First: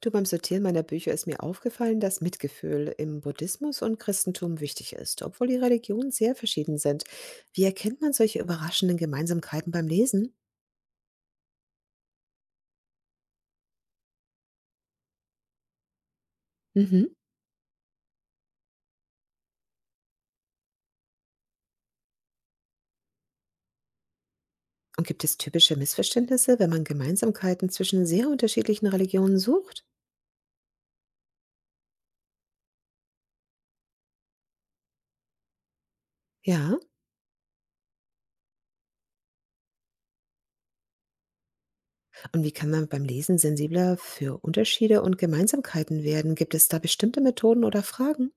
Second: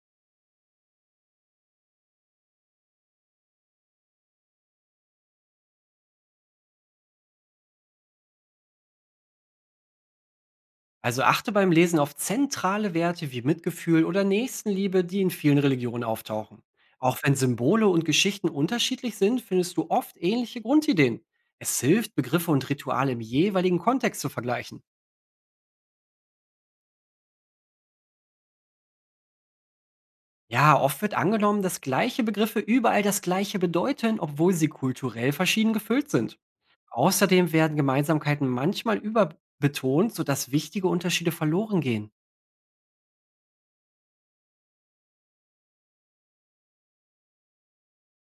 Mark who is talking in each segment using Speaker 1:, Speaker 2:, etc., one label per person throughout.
Speaker 1: Du, beim Sortieren meiner Bücher ist mir aufgefallen, dass Mitgefühl im Buddhismus und Christentum wichtig ist, obwohl die Religionen sehr verschieden sind. Wie erkennt man solche überraschenden Gemeinsamkeiten beim Lesen?
Speaker 2: Also achte beim Lesen auf zentrale Werte wie Mitgefühl oder Nächstenliebe, die in vielen Religionen auftauchen.
Speaker 1: Mhm.
Speaker 2: Auch wenn Symbole und Geschichten unterschiedlich sind, findest du oft ähnliche Grundideen. Es hilft, Begriffe und Rituale im jeweiligen Kontext zu vergleichen.
Speaker 1: Und gibt es typische Missverständnisse, wenn man Gemeinsamkeiten zwischen sehr unterschiedlichen Religionen sucht?
Speaker 2: Ja, oft wird angenommen, dass gleiche Begriffe überall das gleiche bedeuten, obwohl sie kulturell verschieden gefüllt sind.
Speaker 1: Ja.
Speaker 2: Außerdem werden Gemeinsamkeiten manchmal überbetont, sodass wichtige Unterschiede verloren gehen.
Speaker 1: Und wie kann man beim Lesen sensibler für Unterschiede und Gemeinsamkeiten werden? Gibt es da bestimmte Methoden oder Fragen?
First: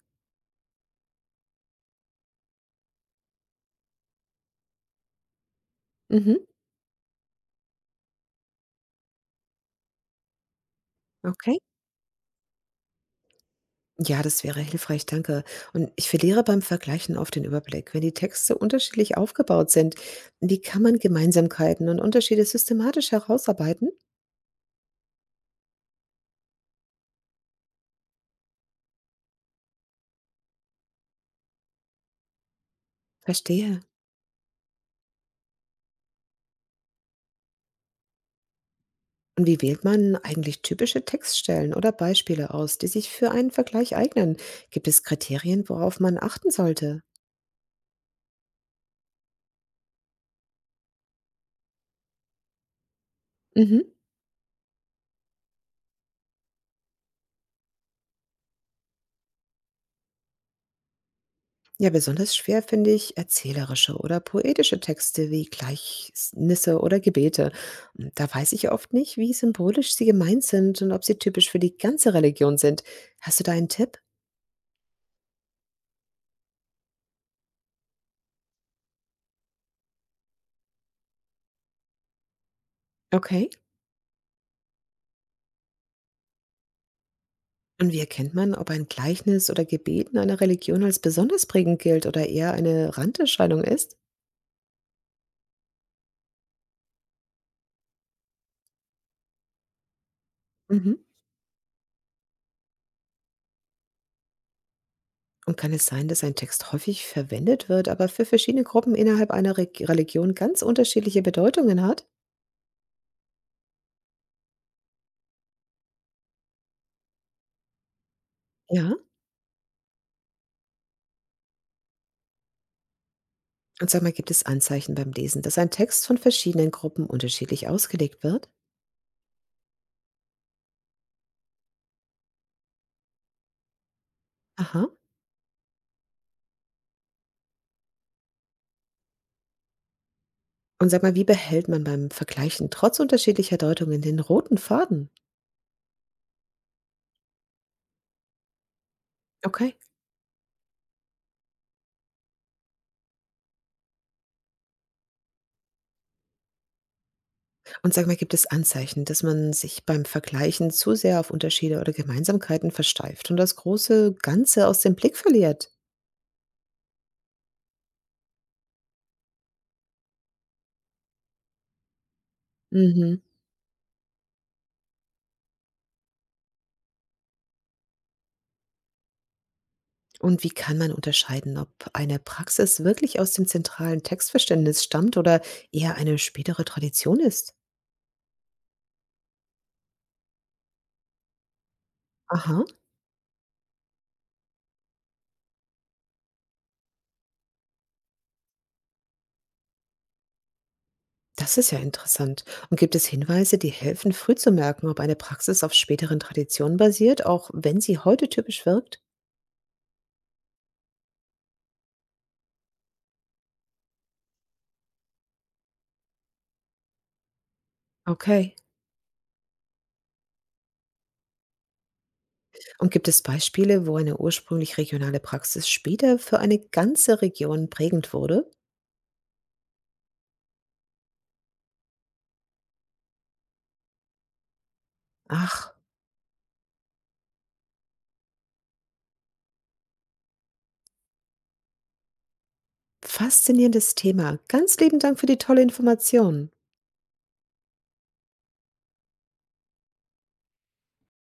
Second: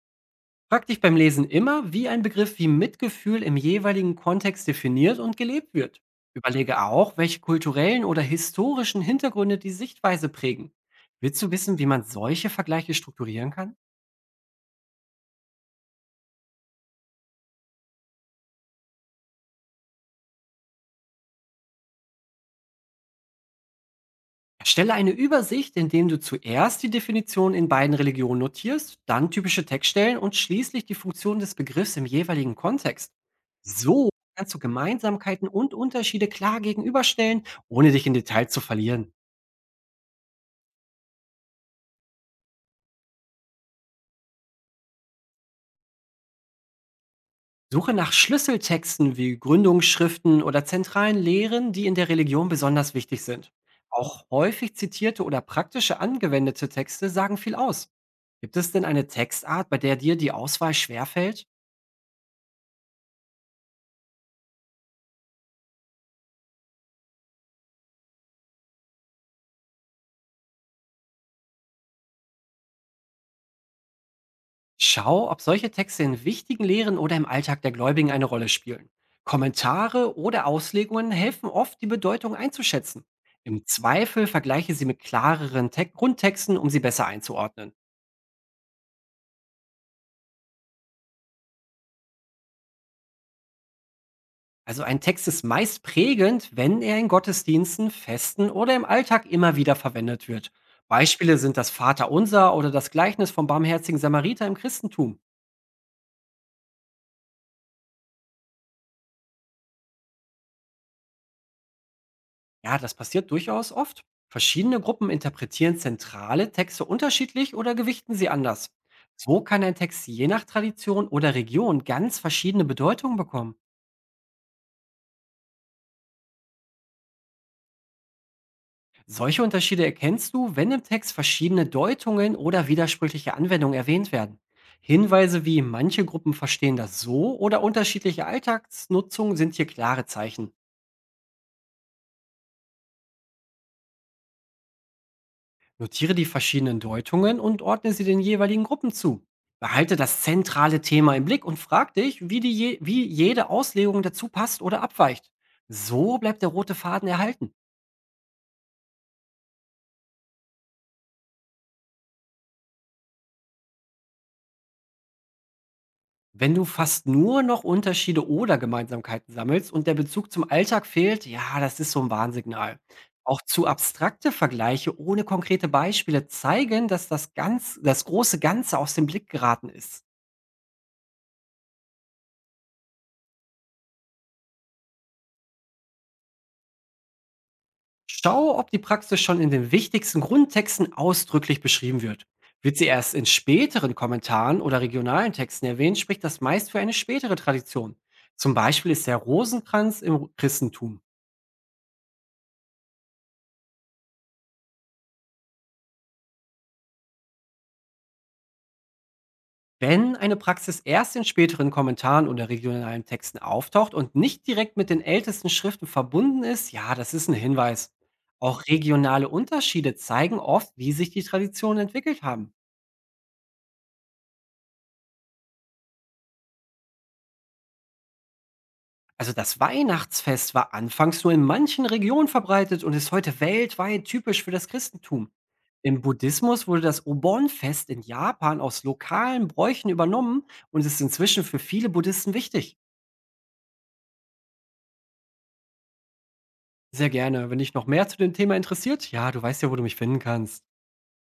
Speaker 2: Frag dich beim Lesen immer, wie ein Begriff wie Mitgefühl im jeweiligen Kontext definiert und gelebt wird.
Speaker 1: Mhm.
Speaker 2: Überlege auch, welche kulturellen oder historischen Hintergründe die Sichtweise prägen. Willst du
Speaker 1: Okay.
Speaker 2: wissen, wie man solche Vergleiche strukturieren kann?
Speaker 1: Ja, das wäre hilfreich, danke. Und ich verliere beim Vergleichen oft den Überblick. Wenn die Texte unterschiedlich aufgebaut sind, wie kann man Gemeinsamkeiten und Unterschiede systematisch herausarbeiten?
Speaker 2: Erstelle eine Übersicht, indem du zuerst die Definition in beiden Religionen notierst, dann typische Textstellen und schließlich die Funktion des Begriffs im jeweiligen Kontext.
Speaker 1: Verstehe.
Speaker 2: So kannst du Gemeinsamkeiten und Unterschiede klar gegenüberstellen, ohne dich in Detail zu verlieren.
Speaker 1: Und wie wählt man eigentlich typische Textstellen oder Beispiele aus, die sich für einen Vergleich eignen? Gibt es Kriterien, worauf man achten sollte?
Speaker 2: Suche nach Schlüsseltexten wie Gründungsschriften oder zentralen Lehren, die in der Religion besonders wichtig sind.
Speaker 1: Mhm.
Speaker 2: Auch häufig zitierte oder praktische angewendete Texte sagen viel aus. Gibt es denn eine Textart, bei der dir die Auswahl schwerfällt?
Speaker 1: Ja, besonders schwer finde ich erzählerische oder poetische Texte wie Gleichnisse oder Gebete. Da weiß ich oft nicht, wie symbolisch sie gemeint sind und ob sie typisch für die ganze Religion sind. Hast du da einen Tipp?
Speaker 2: Schau, ob solche Texte in wichtigen Lehren oder im Alltag der Gläubigen eine Rolle spielen. Kommentare oder Auslegungen helfen oft, die Bedeutung einzuschätzen.
Speaker 1: Okay.
Speaker 2: Im Zweifel vergleiche sie mit klareren Te Grundtexten, um sie besser einzuordnen.
Speaker 1: Und wie erkennt man, ob ein Gleichnis oder Gebet in einer Religion als besonders prägend gilt oder eher eine Randerscheinung ist?
Speaker 2: Also ein Text ist meist prägend, wenn er in Gottesdiensten, Festen oder im Alltag immer wieder verwendet wird.
Speaker 1: Mhm.
Speaker 2: Beispiele sind das Vaterunser oder das Gleichnis vom barmherzigen Samariter im Christentum.
Speaker 1: Und kann es sein, dass ein Text häufig verwendet wird, aber für verschiedene Gruppen innerhalb einer Re Religion ganz unterschiedliche Bedeutungen hat?
Speaker 2: Ja, das passiert durchaus oft. Verschiedene Gruppen interpretieren zentrale Texte unterschiedlich oder gewichten sie anders.
Speaker 1: Ja.
Speaker 2: So kann ein Text je nach Tradition oder Region ganz verschiedene Bedeutungen bekommen.
Speaker 1: Und sag mal, gibt es Anzeichen beim Lesen, dass ein Text von verschiedenen Gruppen unterschiedlich ausgelegt wird?
Speaker 2: Solche Unterschiede erkennst du, wenn im Text verschiedene Deutungen oder widersprüchliche Anwendungen erwähnt werden.
Speaker 1: Aha.
Speaker 2: Hinweise wie „manche Gruppen verstehen das so" oder unterschiedliche Alltagsnutzung sind hier klare Zeichen.
Speaker 1: Und sag mal, wie behält man beim Vergleichen trotz unterschiedlicher Deutungen den roten Faden?
Speaker 2: Notiere die verschiedenen Deutungen und ordne sie den jeweiligen Gruppen zu.
Speaker 1: Okay.
Speaker 2: Behalte das zentrale Thema im Blick und frag dich, wie jede Auslegung dazu passt oder abweicht. So bleibt der rote Faden erhalten.
Speaker 1: Und sag mal, gibt es Anzeichen, dass man sich beim Vergleichen zu sehr auf Unterschiede oder Gemeinsamkeiten versteift und das große Ganze aus dem Blick verliert?
Speaker 2: Wenn du fast nur noch Unterschiede oder Gemeinsamkeiten sammelst und der Bezug zum Alltag fehlt, ja, das ist so ein Warnsignal.
Speaker 1: Mhm.
Speaker 2: Auch zu abstrakte Vergleiche ohne konkrete Beispiele zeigen, dass das große Ganze aus dem Blick geraten ist.
Speaker 1: Und wie kann man unterscheiden, ob eine Praxis wirklich aus dem zentralen Textverständnis stammt oder eher eine spätere Tradition ist?
Speaker 2: Schau, ob die Praxis schon in den wichtigsten Grundtexten ausdrücklich beschrieben wird.
Speaker 1: Aha.
Speaker 2: Wird sie erst in späteren Kommentaren oder regionalen Texten erwähnt, spricht das meist für eine spätere Tradition. Zum Beispiel ist der Rosenkranz im Christentum.
Speaker 1: Das ist ja interessant. Und gibt es Hinweise, die helfen, früh zu merken, ob eine Praxis auf späteren Traditionen basiert, auch wenn sie heute typisch wirkt?
Speaker 2: Wenn eine Praxis erst in späteren Kommentaren oder regionalen Texten auftaucht und nicht direkt mit den ältesten Schriften verbunden ist, ja, das ist ein Hinweis.
Speaker 1: Okay.
Speaker 2: Auch regionale Unterschiede zeigen oft, wie sich die Traditionen entwickelt haben.
Speaker 1: Und gibt es Beispiele, wo eine ursprünglich regionale Praxis später für eine ganze Region prägend wurde?
Speaker 2: Also das Weihnachtsfest war anfangs nur in manchen Regionen verbreitet und ist heute weltweit typisch für das Christentum.
Speaker 1: Ach,
Speaker 2: Im Buddhismus wurde das Obon-Fest in Japan aus lokalen Bräuchen übernommen und ist inzwischen für viele Buddhisten wichtig.
Speaker 1: faszinierendes Thema. Ganz lieben Dank für die tolle Information.
Speaker 2: Sehr gerne. Wenn dich noch mehr zu dem Thema interessiert, ja, du weißt ja, wo du mich finden kannst.